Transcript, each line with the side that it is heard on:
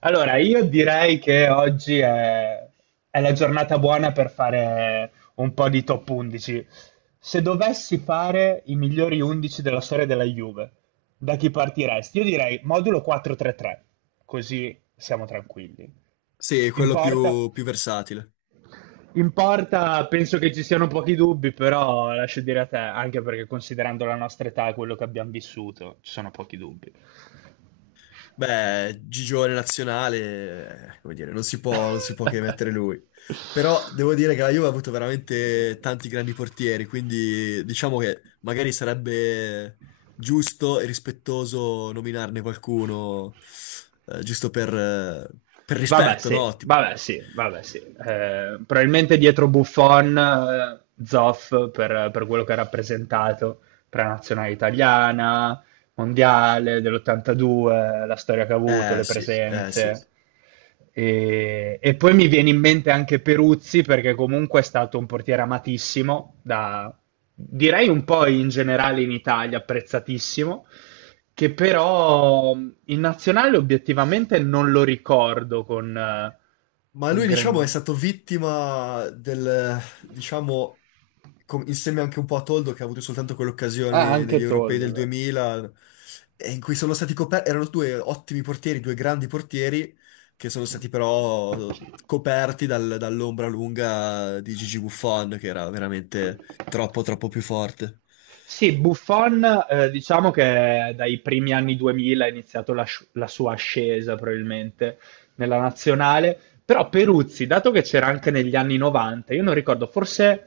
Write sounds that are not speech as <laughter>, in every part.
right: Allora, io direi che oggi è la giornata buona per fare un po' di top 11. Se dovessi fare i migliori 11 della storia della Juve, da chi partiresti? Io direi modulo 4-3-3, così siamo tranquilli.
left: Sì, è
right: In
left: quello
right: porta?
left: più, più versatile.
right: In porta penso che ci siano pochi dubbi, però lascio dire a te, anche perché considerando la nostra età e quello che abbiamo vissuto, ci sono pochi dubbi.
left: Beh, Gigione nazionale, come dire, non si può, non si può che mettere lui.
right: <laughs>
left: Però devo dire che la Juve ha avuto veramente tanti grandi portieri, quindi diciamo che magari sarebbe giusto e rispettoso nominarne qualcuno, giusto per
right: Vabbè
left: rispetto,
right: sì,
left: no?
right: vabbè sì, vabbè sì. Probabilmente dietro Buffon, Zoff per quello che ha rappresentato per la nazionale italiana, mondiale dell'82, la storia che ha avuto,
left: Eh
right: le
left: sì, eh sì.
right: presenze. E poi mi viene in mente anche Peruzzi perché comunque è stato un portiere amatissimo da, direi un po' in generale in Italia, apprezzatissimo, che però in nazionale obiettivamente non lo ricordo
left: Ma
right: con
left: lui, diciamo, è
right: grandi...
left: stato vittima del, diciamo, insieme anche un po' a Toldo, che ha avuto soltanto quell'occasione
right: Ah, anche
left: negli europei
right: Toldo,
left: del
right: vero.
left: 2000, e in cui sono stati coperti, erano due ottimi portieri, due grandi portieri, che sono stati però coperti dall'ombra lunga di Gigi Buffon, che era veramente troppo, troppo più forte.
right: Sì, Buffon, diciamo che dai primi anni 2000 ha iniziato la sua ascesa probabilmente nella nazionale, però Peruzzi, dato che c'era anche negli anni 90, io non ricordo, forse,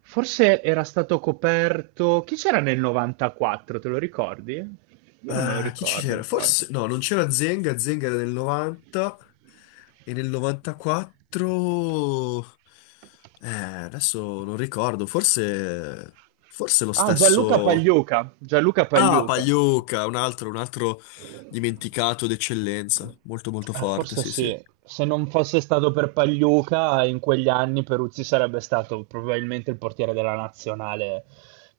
right: forse era stato coperto... Chi c'era nel 94, te lo ricordi? Io non me lo
left: Chi ci
right: ricordo, non
left: c'era?
right: importa.
left: Forse no, non c'era Zenga, Zenga era nel 90 e nel 94. Eh, adesso non ricordo, forse forse lo
right: Ah, Gianluca
left: stesso.
right: Pagliuca, Gianluca
left: Ah,
right: Pagliuca.
left: Pagliuca, un altro dimenticato d'eccellenza, molto molto forte,
right: Forse
left: sì, sì.
right: sì. Se non fosse stato per Pagliuca, in quegli anni Peruzzi sarebbe stato probabilmente il portiere della nazionale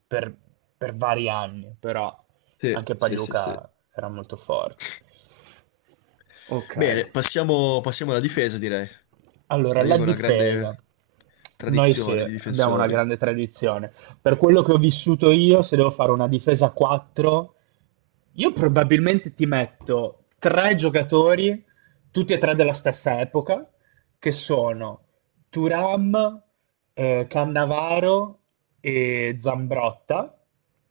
right: per, per vari anni, però
left: Sì,
right: anche
left: sì, sì, sì.
right: Pagliuca era molto forte. Ok.
left: Bene, passiamo alla difesa, direi.
right: Allora,
left: La
right: la
left: Juve ha una
right: difesa.
left: grande
right: Noi sì,
left: tradizione di
right: abbiamo una
left: difensori.
right: grande tradizione. Per quello che ho vissuto io, se devo fare una difesa a 4, io probabilmente ti metto tre giocatori, tutti e tre della stessa epoca, che sono Thuram, Cannavaro e Zambrotta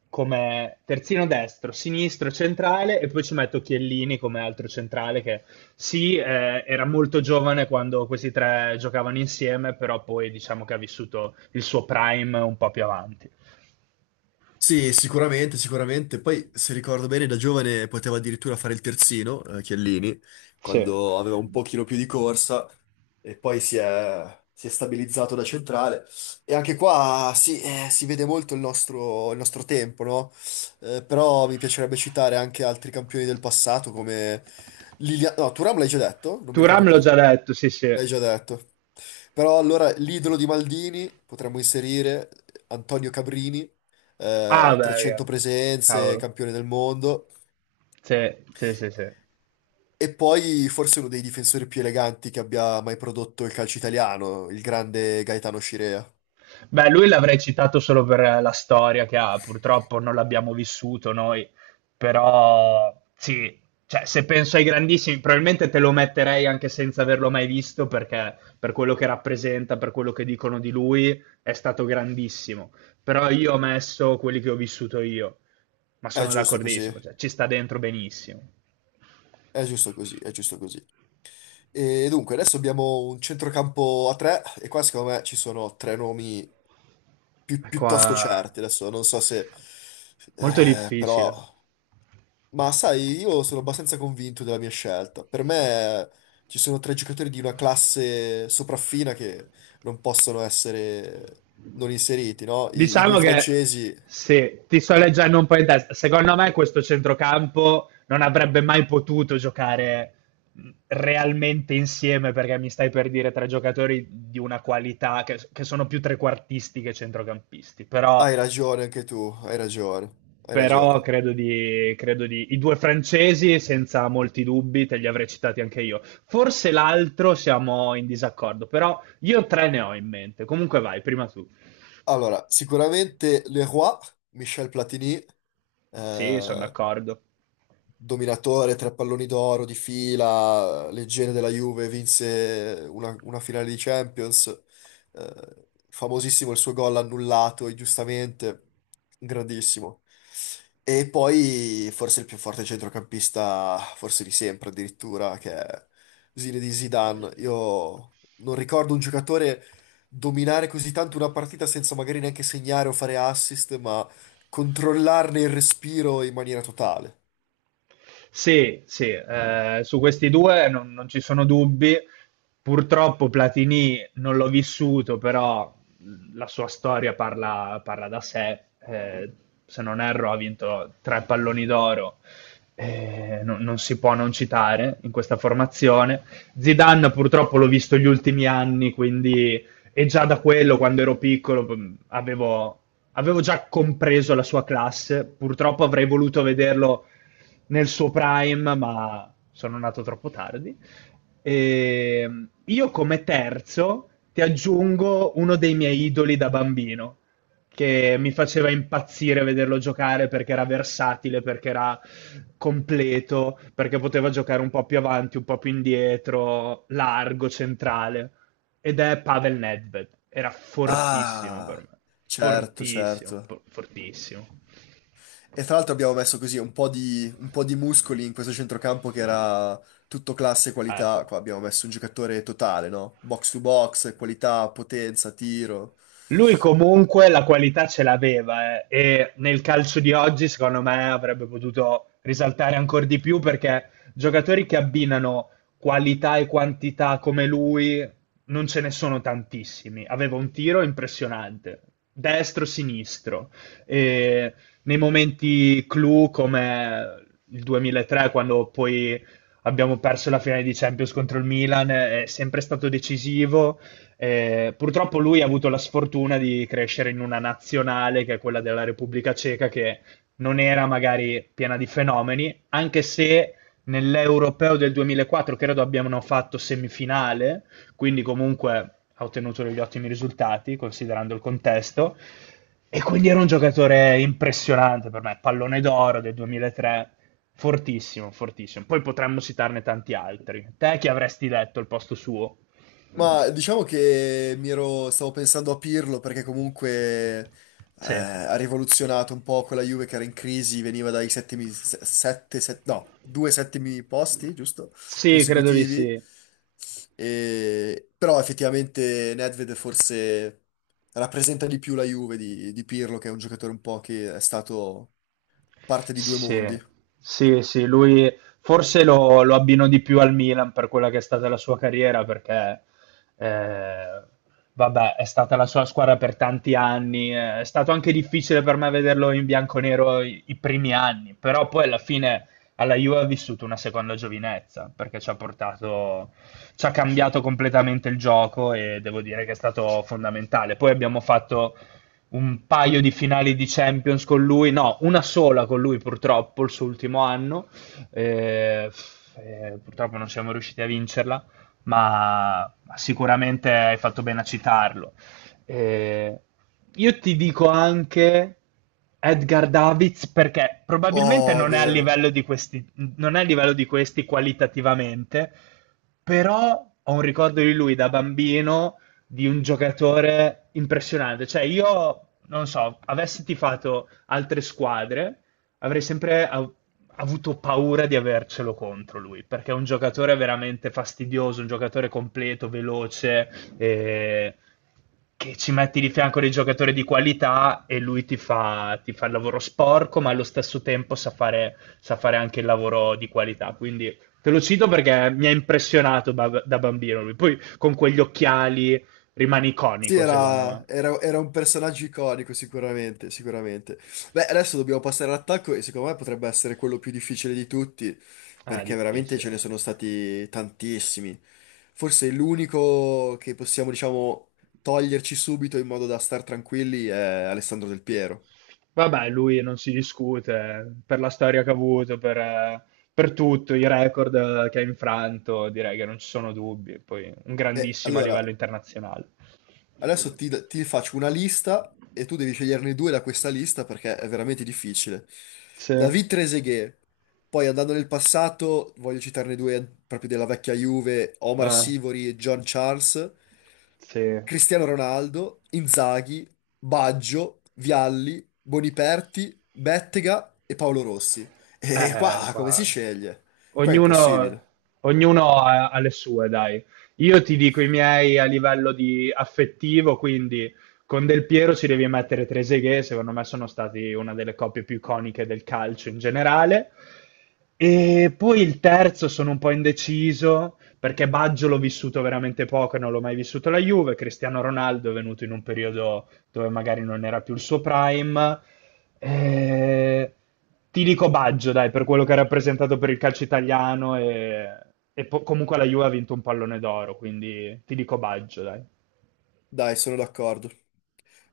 right: come terzino destro, sinistro, centrale e poi ci metto Chiellini come altro centrale che sì, era molto giovane quando questi tre giocavano insieme, però poi diciamo che ha vissuto il suo prime un po' più avanti.
left: Sì, sicuramente, sicuramente. Poi, se ricordo bene, da giovane poteva addirittura fare il terzino, Chiellini,
right: Sì.
left: quando aveva un pochino più di corsa e poi si è stabilizzato da centrale. E anche qua sì, si vede molto il nostro tempo, no? Però mi piacerebbe citare anche altri campioni del passato come Liliano... No, Thuram l'hai già detto? Non mi ricordo
right: Turam l'ho
left: più.
right: già detto, sì sì.
left: L'hai già detto. Però allora l'idolo di Maldini potremmo inserire Antonio Cabrini,
right: Ah beh, raga.
left: 300 presenze,
right: Cavolo.
left: campione del mondo.
right: Sì, sì, sì, sì.
left: E poi forse uno dei difensori più eleganti che abbia mai prodotto il calcio italiano, il grande Gaetano Scirea.
right: Beh, lui l'avrei citato solo per la storia che ha, purtroppo non l'abbiamo vissuto noi, però sì, cioè, se penso ai grandissimi, probabilmente te lo metterei anche senza averlo mai visto, perché per quello che rappresenta, per quello che dicono di lui, è stato grandissimo. Però io ho messo quelli che ho vissuto io, ma
left: È
right: sono
left: giusto così,
right: d'accordissimo, cioè, ci sta dentro benissimo.
left: è giusto così, è giusto così. E dunque, adesso abbiamo un centrocampo a tre e qua secondo me ci sono tre nomi
right: È
left: piuttosto
right: qua
left: certi. Adesso non so se...
right: molto
left: Eh, però.
right: difficile.
left: Ma sai, io sono abbastanza convinto della mia scelta. Per me ci sono tre giocatori di una classe sopraffina che non possono essere non inseriti, no? I due
right: Diciamo che
left: francesi,
right: sì, ti sto leggendo un po' in testa. Secondo me questo centrocampo non avrebbe mai potuto giocare realmente insieme perché mi stai per dire tre giocatori di una qualità che sono più trequartisti che centrocampisti. Però,
left: hai ragione anche tu, hai ragione, hai
right: però
left: ragione.
right: credo di... I due francesi, senza molti dubbi, te li avrei citati anche io. Forse l'altro siamo in disaccordo, però io tre ne ho in mente. Comunque vai, prima tu.
left: Allora, sicuramente Leroy, Michel Platini,
right: Sì, sono
left: eh,
right: d'accordo.
left: dominatore, tre palloni d'oro di fila, leggenda della Juve, vinse una finale di Champions, famosissimo il suo gol annullato, e giustamente, grandissimo. E poi forse il più forte centrocampista, forse di sempre addirittura, che è di Zidane. Io non ricordo un giocatore dominare così tanto una partita senza magari neanche segnare o fare assist, ma controllarne il respiro in maniera totale.
right: Sì, sì, su questi due non ci sono dubbi. Purtroppo Platini non l'ho vissuto, però la sua storia parla, parla da sé. Eh, Se non erro, ha vinto tre palloni d'oro. Non si può non citare in questa formazione. Zidane purtroppo l'ho visto gli ultimi anni, quindi e già da quello, quando ero piccolo, avevo già compreso la sua classe. Purtroppo avrei voluto vederlo nel suo prime, ma sono nato troppo tardi. E io come terzo ti aggiungo uno dei miei idoli da bambino, che mi faceva impazzire vederlo giocare perché era versatile, perché era completo, perché poteva giocare un po' più avanti, un po' più indietro, largo, centrale. Ed è Pavel Nedved. Era fortissimo per
left: Ah,
right: me.
left: certo,
right: Fortissimo,
left: certo.
right: fortissimo.
left: E tra l'altro abbiamo messo così un po' di muscoli in questo centrocampo che era tutto classe e
right: Ah,
left: qualità.
right: ecco.
left: Qua abbiamo messo un giocatore totale, no? Box to box, qualità, potenza, tiro.
right: Lui comunque la qualità ce l'aveva, e nel calcio di oggi secondo me avrebbe potuto risaltare ancora di più perché giocatori che abbinano qualità e quantità come lui non ce ne sono tantissimi. Aveva un tiro impressionante, destro-sinistro e nei momenti clou come il 2003 quando poi abbiamo perso la finale di Champions contro il Milan è sempre stato decisivo. Purtroppo lui ha avuto la sfortuna di crescere in una nazionale che è quella della Repubblica Ceca, che non era magari piena di fenomeni, anche se nell'Europeo del 2004 credo abbiano fatto semifinale, quindi comunque ha ottenuto degli ottimi risultati considerando il contesto. E quindi era un giocatore impressionante per me, pallone d'oro del 2003, fortissimo, fortissimo. Poi potremmo citarne tanti altri. Te chi avresti detto al posto suo?
left: Ma diciamo che stavo pensando a Pirlo perché comunque eh,
right: Sì.
left: ha rivoluzionato un po' quella Juve che era in crisi, veniva dai settimi, se- sette, set- no, due settimi posti, giusto?
right: Sì, credo di
left: Consecutivi.
right: sì.
left: Però effettivamente Nedved forse rappresenta di più la Juve di Pirlo, che è un giocatore un po' che è stato parte di due
right: Sì,
left: mondi.
right: sì, sì, lui forse lo abbino di più al Milan per quella che è stata la sua carriera, perché eh, vabbè, è stata la sua squadra per tanti anni, è stato anche difficile per me vederlo in bianconero i primi anni, però poi alla fine alla Juve ha vissuto una seconda giovinezza, perché ci ha portato, ci ha cambiato completamente il gioco e devo dire che è stato fondamentale. Poi abbiamo fatto un paio di finali di Champions con lui, no, una sola con lui purtroppo, il suo ultimo anno, eh, purtroppo non siamo riusciti a vincerla, ma sicuramente hai fatto bene a citarlo. Eh, io ti dico anche Edgar Davids perché probabilmente
left: Oh, è
right: non è a
left: vero.
right: livello di questi, non è a livello di questi qualitativamente, però ho un ricordo di lui da bambino di un giocatore impressionante. Cioè, io non so, avessi tifato altre squadre, avrei sempre avuto paura di avercelo contro lui, perché è un giocatore veramente fastidioso, un giocatore completo, veloce, eh, che ci metti di fianco dei giocatori di qualità e lui ti fa il lavoro sporco, ma allo stesso tempo sa fare anche il lavoro di qualità. Quindi te lo cito perché mi ha impressionato da bambino lui. Poi con quegli occhiali rimane
left: Sì,
right: iconico, secondo me.
left: era un personaggio iconico, sicuramente, sicuramente. Beh, adesso dobbiamo passare all'attacco e secondo me potrebbe essere quello più difficile di tutti,
right: È
left: perché veramente ce ne
right: difficile.
left: sono stati tantissimi. Forse l'unico che possiamo, diciamo, toglierci subito in modo da star tranquilli è Alessandro Del Piero.
right: Vabbè, lui non si discute per la storia che ha avuto, per tutto, i record, che ha infranto, direi che non ci sono dubbi. Poi un
left: E
right: grandissimo a
left: allora,
right: livello internazionale.
left: adesso ti faccio una lista e tu devi sceglierne due da questa lista perché è veramente difficile.
right: Sì,
left: David Trezeguet, poi andando nel passato, voglio citarne due proprio della vecchia Juve, Omar Sivori e John Charles,
right: sì.
left: Cristiano Ronaldo, Inzaghi, Baggio, Vialli, Boniperti, Bettega e Paolo Rossi. E qua come si
right: Qua.
left: sceglie? Qua è
right: Ognuno,
left: impossibile.
right: ognuno ha le sue, dai. Io ti dico i miei a livello di affettivo, quindi con Del Piero ci devi mettere Trezeguet, secondo me sono stati una delle coppie più iconiche del calcio in generale. E poi il terzo sono un po' indeciso, perché Baggio l'ho vissuto veramente poco e non l'ho mai vissuto la Juve, Cristiano Ronaldo è venuto in un periodo dove magari non era più il suo prime. Eh, Ti dico Baggio, dai, per quello che ha rappresentato per il calcio italiano e comunque la Juve ha vinto un pallone d'oro, quindi ti dico Baggio, dai.
left: Dai, sono d'accordo.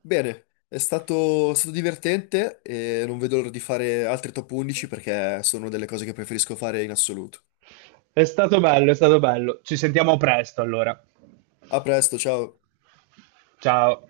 left: Bene, è stato divertente e non vedo l'ora di fare altri top 11 perché sono delle cose che preferisco fare in assoluto.
right: È stato bello, è stato bello. Ci sentiamo presto allora.
left: A presto, ciao!
right: Ciao.